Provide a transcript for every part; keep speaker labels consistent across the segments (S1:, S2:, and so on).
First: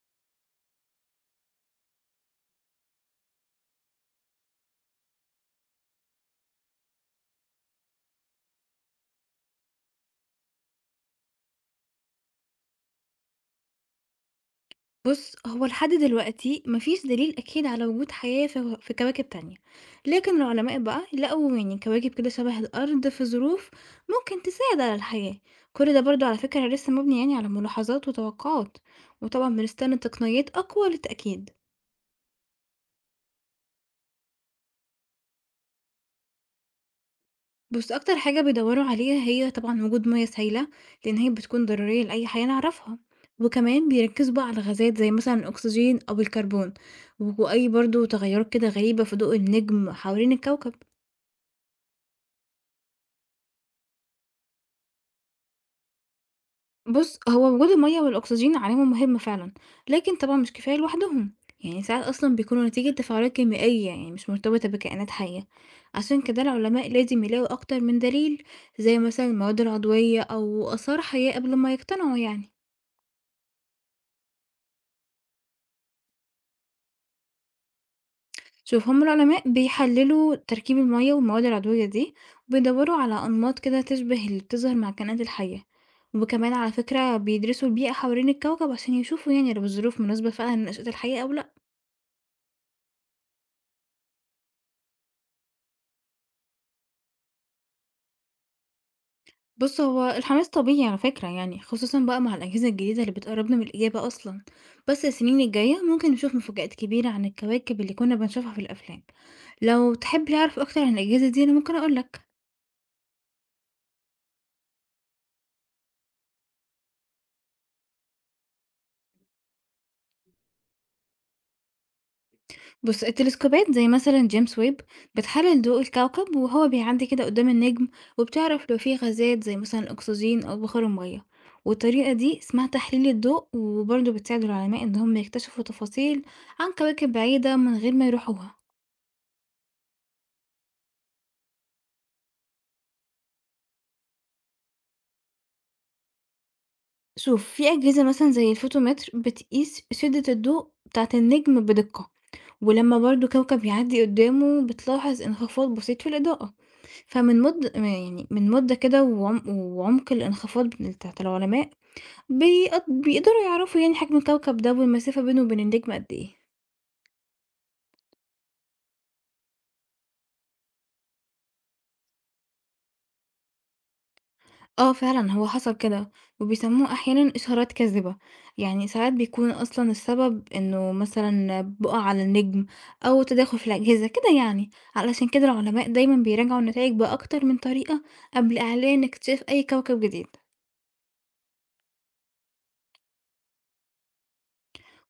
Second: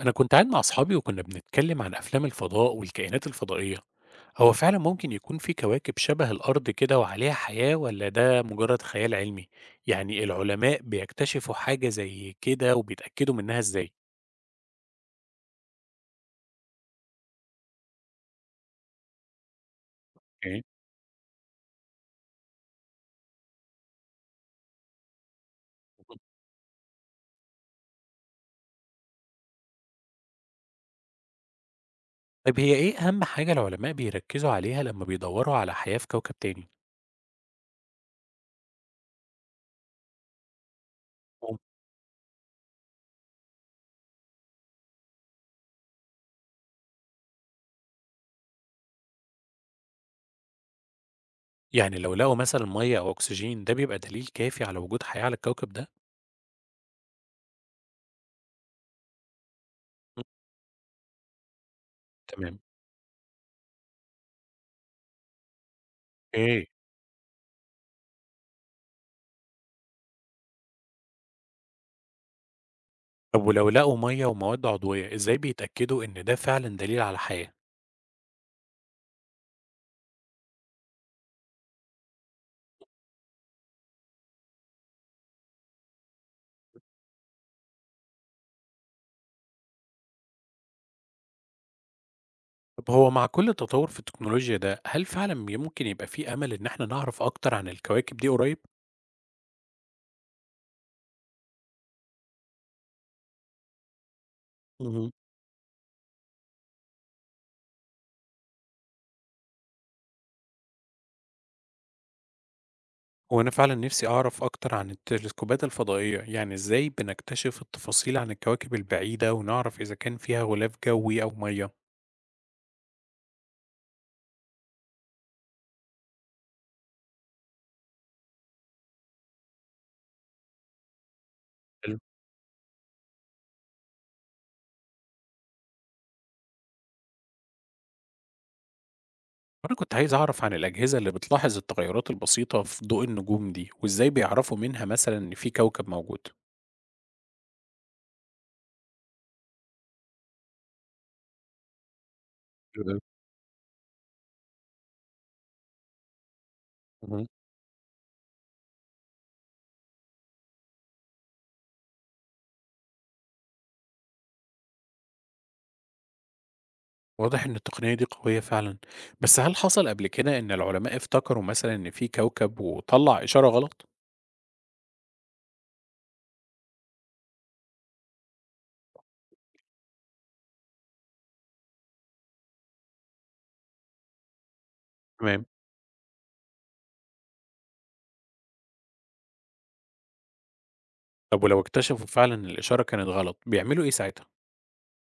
S1: أنا كنت قاعد مع أصحابي وكنا بنتكلم عن أفلام الفضاء والكائنات الفضائية، هو فعلا ممكن يكون في كواكب شبه الأرض كده وعليها حياة ولا ده مجرد خيال علمي؟ يعني العلماء بيكتشفوا حاجة زي كده وبيتأكدوا منها إزاي؟
S2: بُص، هو لحد دلوقتي ما فيش دليل أكيد على وجود حياة في كواكب تانية، لكن العلماء بقى لقوا يعني كواكب كده شبه الأرض في ظروف ممكن تساعد على الحياة، كل ده
S1: اوكي.
S2: برضه على فكرة لسه مبني يعني على ملاحظات وتوقعات، وطبعًا بنستنى تقنيات أقوى للتأكيد.
S1: طيب هي إيه أهم حاجة العلماء بيركزوا عليها لما بيدوروا على حياة في كوكب تاني؟
S2: بُص، أكتر حاجة بيدوروا عليها هي طبعًا وجود مَيَّة سائلة، لإن هي
S1: مم.
S2: بتكون ضرورية لأي حياة نعرفها، وكمان بيركزوا بقى على غازات زي مثلًا الأكسجين أو الكربون، وأي برضه تغيرات كده غريبة في ضوء النجم حوالين الكوكب.
S1: يعني لو لقوا مثلا مية أو أكسجين ده بيبقى دليل كافي على وجود حياة على الكوكب ده؟
S2: بُص، هو وجود المَيّة والأكسجين عليهم مهم فعلًا، لكن
S1: مم.
S2: طبعًا مش كفاية لوحدهم، يعني ساعات أصلًا
S1: تمام.
S2: بيكونوا نتيجة تفاعلات كيميائية يعني مش مرتبطة بكائنات حية، عشان كده
S1: اوكي.
S2: العلماء لازم يلاقوا أكتر من دليل، زي مثلًا المواد العضوية أو آثار حية قبل ما يقتنعوا يعني.
S1: طب ولو لقوا مية ومواد عضوية إزاي بيتأكدوا إن ده فعلا دليل على حياة؟
S2: شوف هم العلماء بيحللوا تركيب المَيّة والمواد العضوية دي، وبيدوروا على أنماط كده تشبه اللي بتظهر مع الكائنات الحية، وكمان على فكرة بيدرسوا البيئة حوالين الكوكب عشان يشوفوا يعني لو الظروف مناسبة فعلًا لنشأة الحياة أو لأ.
S1: طب هو مع كل التطور في التكنولوجيا ده هل فعلا ممكن يبقى في أمل إن احنا نعرف أكتر عن الكواكب دي قريب؟
S2: بُص، هو الحماس طبيعي على فكرة يعني، خصوصًا بقى مع الأجهزة الجديدة اللي بتقرّبنا من الإجابة أصلًا، بس
S1: مهم.
S2: السنين الجاية ممكن نشوف مفاجآت كبيرة عن الكواكب اللي كنا بنشوفها في الأفلام. لو تحب تعرف أكتر عن الأجهزة دي أنا ممكن أقول لك.
S1: وأنا فعلا نفسي أعرف أكتر عن التلسكوبات الفضائية يعني إزاي بنكتشف التفاصيل عن الكواكب البعيدة ونعرف إذا كان فيها غلاف جوي أو مية.
S2: بُص، التلسكوبات زي مثلًا جيمس ويب بتحلل ضوء الكوكب وهو بيعدي كده قدام النجم، وبتعرف لو فيه غازات زي مثلًا أكسجين أو بخار المَيّة،
S1: حلو.
S2: والطريقة دي اسمها تحليل الضوء، وبرضه بتساعد العلماء إن هم يكتشفوا تفاصيل عن كواكب بعيدة من غير ما يروحوها.
S1: أنا كنت عايز أعرف عن الأجهزة اللي بتلاحظ التغيرات البسيطة في ضوء النجوم دي وإزاي بيعرفوا منها مثلا إن في كوكب موجود.
S2: شوف في أجهزة مثلا زي الفوتومتر بتقيس شدة الضوء بتاعة النجم بدقة
S1: حلو
S2: ولما
S1: أوي.
S2: برضو كوكب يعدي قدامه بتلاحظ انخفاض بسيط في الإضاءة
S1: مهم.
S2: فمن مدة يعني من مدة كده وعم... وعمق الانخفاض بتاعة العلماء بيقدروا يعرفوا يعني حجم الكوكب ده والمسافة بينه وبين النجم قد ايه.
S1: واضح إن التقنية دي قوية فعلا، بس هل حصل قبل كده إن العلماء افتكروا مثلا إن في كوكب وطلع إشارة غلط؟
S2: آه فعلًا هو حصل كده، وبيسموه أحيانًا إشارات كاذبة، يعني ساعات بيكون أصلًا السبب إنه مثلًا بُقع على النجم أو تداخل في الأجهزة كده يعني، علشان كده
S1: تمام.
S2: العلماء دايمًا بيراجعوا النتايج بأكتر من طريقة قبل إعلان اكتشاف أي كوكب جديد.
S1: طب ولو اكتشفوا فعلا إن الإشارة كانت غلط بيعملوا إيه ساعتها؟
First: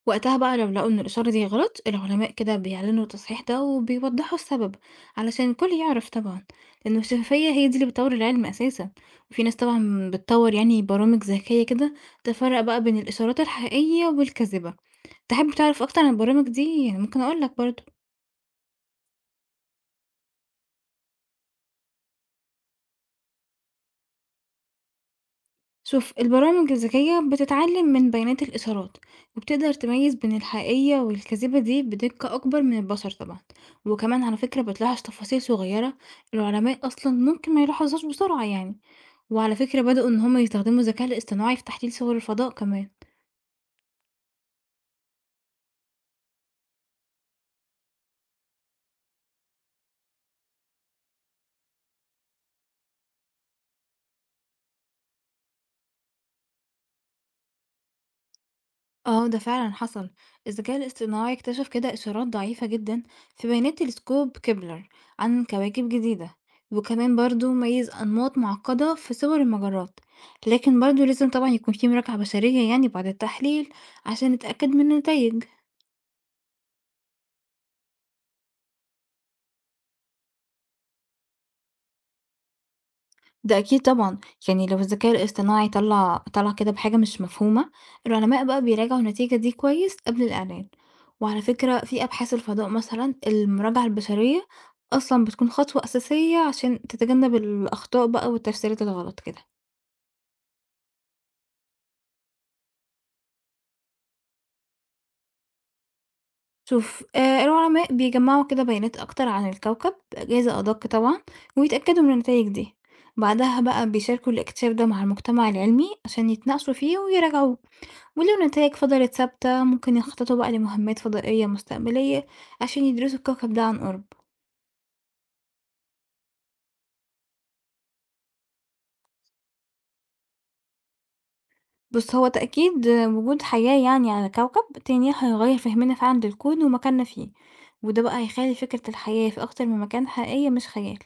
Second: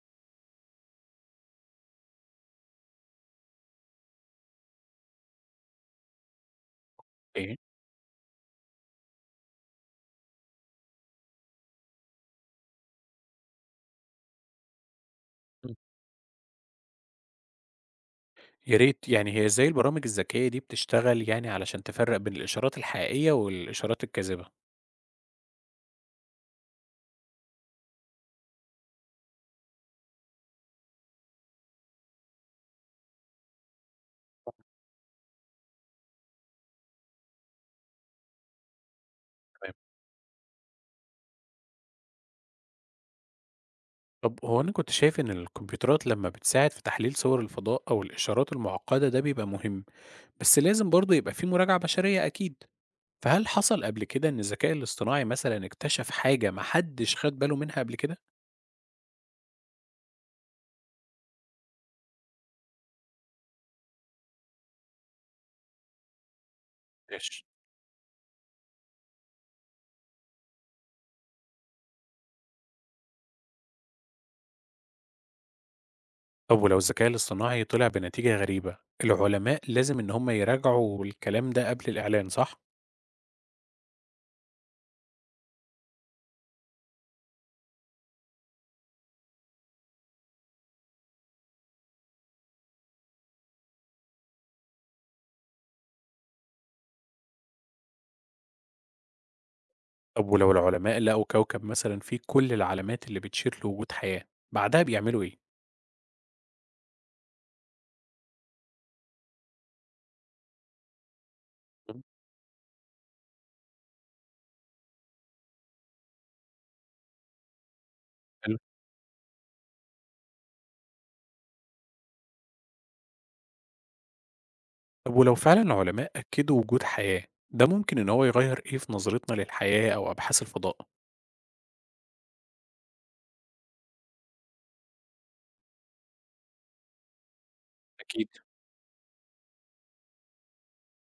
S2: وقتها بقى لو لقوا إن الإشارة دي غلط العلماء كده بيعلنوا التصحيح ده وبيوضحوا السبب علشان الكل يعرف طبعا، لأن الشفافية
S1: إيه؟
S2: هي دي اللي بتطور العلم أساسا. وفي ناس طبعا بتطور يعني برامج ذكية كده تفرق بقى بين الإشارات الحقيقية والكاذبة. تحب
S1: مم.
S2: تعرف أكتر عن البرامج دي يعني ممكن أقولك برضه.
S1: يا ريت، يعني هي إزاي البرامج الذكية دي بتشتغل يعني علشان تفرق بين الإشارات الحقيقية والإشارات الكاذبة؟
S2: شوف البرامج الذكية بتتعلم من بيانات الإشارات وبتقدر تميز بين الحقيقية والكذبة دي بدقة أكبر من البشر طبعا، وكمان على فكرة بتلاحظ تفاصيل صغيرة العلماء أصلا ممكن ما يلاحظهاش بسرعة يعني، وعلى
S1: تمام.
S2: فكرة بدأوا إن هما يستخدموا الذكاء الاصطناعي في تحليل صور الفضاء كمان.
S1: طب هو أنا كنت شايف إن الكمبيوترات لما بتساعد في تحليل صور الفضاء أو الإشارات المعقدة ده بيبقى مهم، بس لازم برضه يبقى في مراجعة بشرية أكيد. فهل حصل قبل كده إن الذكاء الاصطناعي مثلًا اكتشف حاجة ما حدش خَد باله منها قبل كده؟
S2: آه، ده فعلًا حصل. الذكاء الاصطناعي اكتشف كده إشارات ضعيفة جدًا في بيانات تلسكوب كيبلر عن كواكب جديدة، وكمان
S1: ماشي.
S2: برضه ميّز أنماط معقدة في صور المجرات، لكن برضه لازم طبعًا يكون في مراجعة بشرية يعني بعد التحليل عشان نتأكد من النتايج.
S1: طب ولو الذكاء الاصطناعي طلع بنتيجة غريبة، العلماء لازم إن هم يراجعوا الكلام ده قبل الإعلان صح؟
S2: ده أكيد طبعًا، يعني لو الذكاء الاصطناعي طلع كده بحاجة مش مفهومة، العلماء بقى بيراجعوا النتيجة دي كويس قبل الإعلان، وعلى فكرة في أبحاث الفضاء مثلًا المراجعة البشرية أصلًا بتكون خطوة أساسية عشان تتجنب الأخطاء بقى والتفسيرات الغلط كده.
S1: طب ولو العلماء لقوا كوكب مثلًا فيه كل العلامات اللي بتشير لوجود حياة، بعدها بيعملوا إيه؟
S2: شوف العلماء بيجمّعوا كده بيانات أكتر عن الكوكب بأجهزة أدق طبعًا،
S1: إمم.
S2: ويتأكدوا من النتايج دي، بعدها بقى بيشاركوا الاكتشاف ده مع المجتمع العلمي عشان يتناقشوا فيه ويراجعوه. ولو
S1: حلو.
S2: النتايج فضلت ثابتة ممكن يخططوا بقى لمهمات فضائية مستقبلية عشان يدرسوا الكوكب ده عن قرب.
S1: طب ولو فعلًا العلماء أكدوا وجود حياة، ده ممكن إن هو يغيّر إيه في نظرتنا للحياة أو أبحاث الفضاء؟
S2: بس هو تأكيد وجود حياة يعني على كوكب تاني هيغير فهمنا فعلا للكون ومكاننا فيه، وده بقى
S1: أكيد.
S2: هيخلي فكرة الحياة في أكتر من مكان حقيقية مش خيال.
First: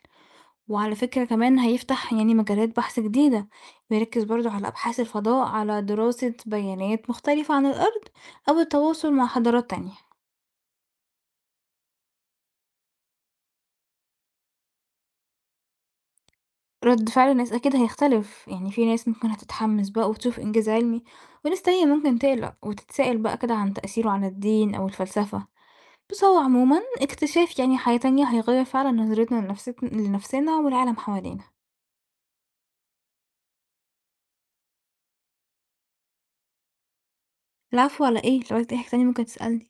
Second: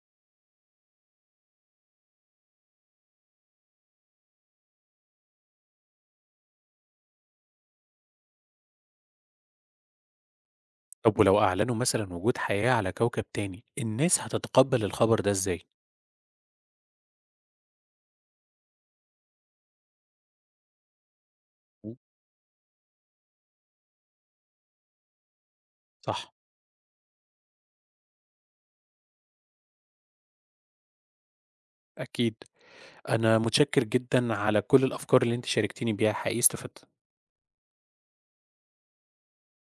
S2: وعلى فكرة كمان هيفتح يعني مجالات بحث جديدة بيركز برضو على أبحاث الفضاء على دراسة بيانات مختلفة عن الأرض أو التواصل مع حضارات تانية.
S1: طب ولو أعلنوا مثلًا وجود حياة على كوكب تاني، الناس هتتقبل الخبر ده إزاي؟
S2: رد فعل الناس أكيد هيختلف، يعني في ناس ممكن هتتحمس بقى وتشوف إنجاز علمي، وناس تانية
S1: إمم،
S2: ممكن تقلق وتتسائل بقى كده عن تأثيره على الدين أو الفلسفة، بس
S1: صح،
S2: هو عموما اكتشاف يعني حياة تانية هيغير فعلا نظرتنا لنفسنا والعالم حوالينا.
S1: أكيد. أنا متشكر جدًا على كل الأفكار اللي أنتِ شاركتيني بيها، حقيقي استفدت.
S2: العفو على ايه؟ لو عايز أي حاجة تانية ممكن تسألني.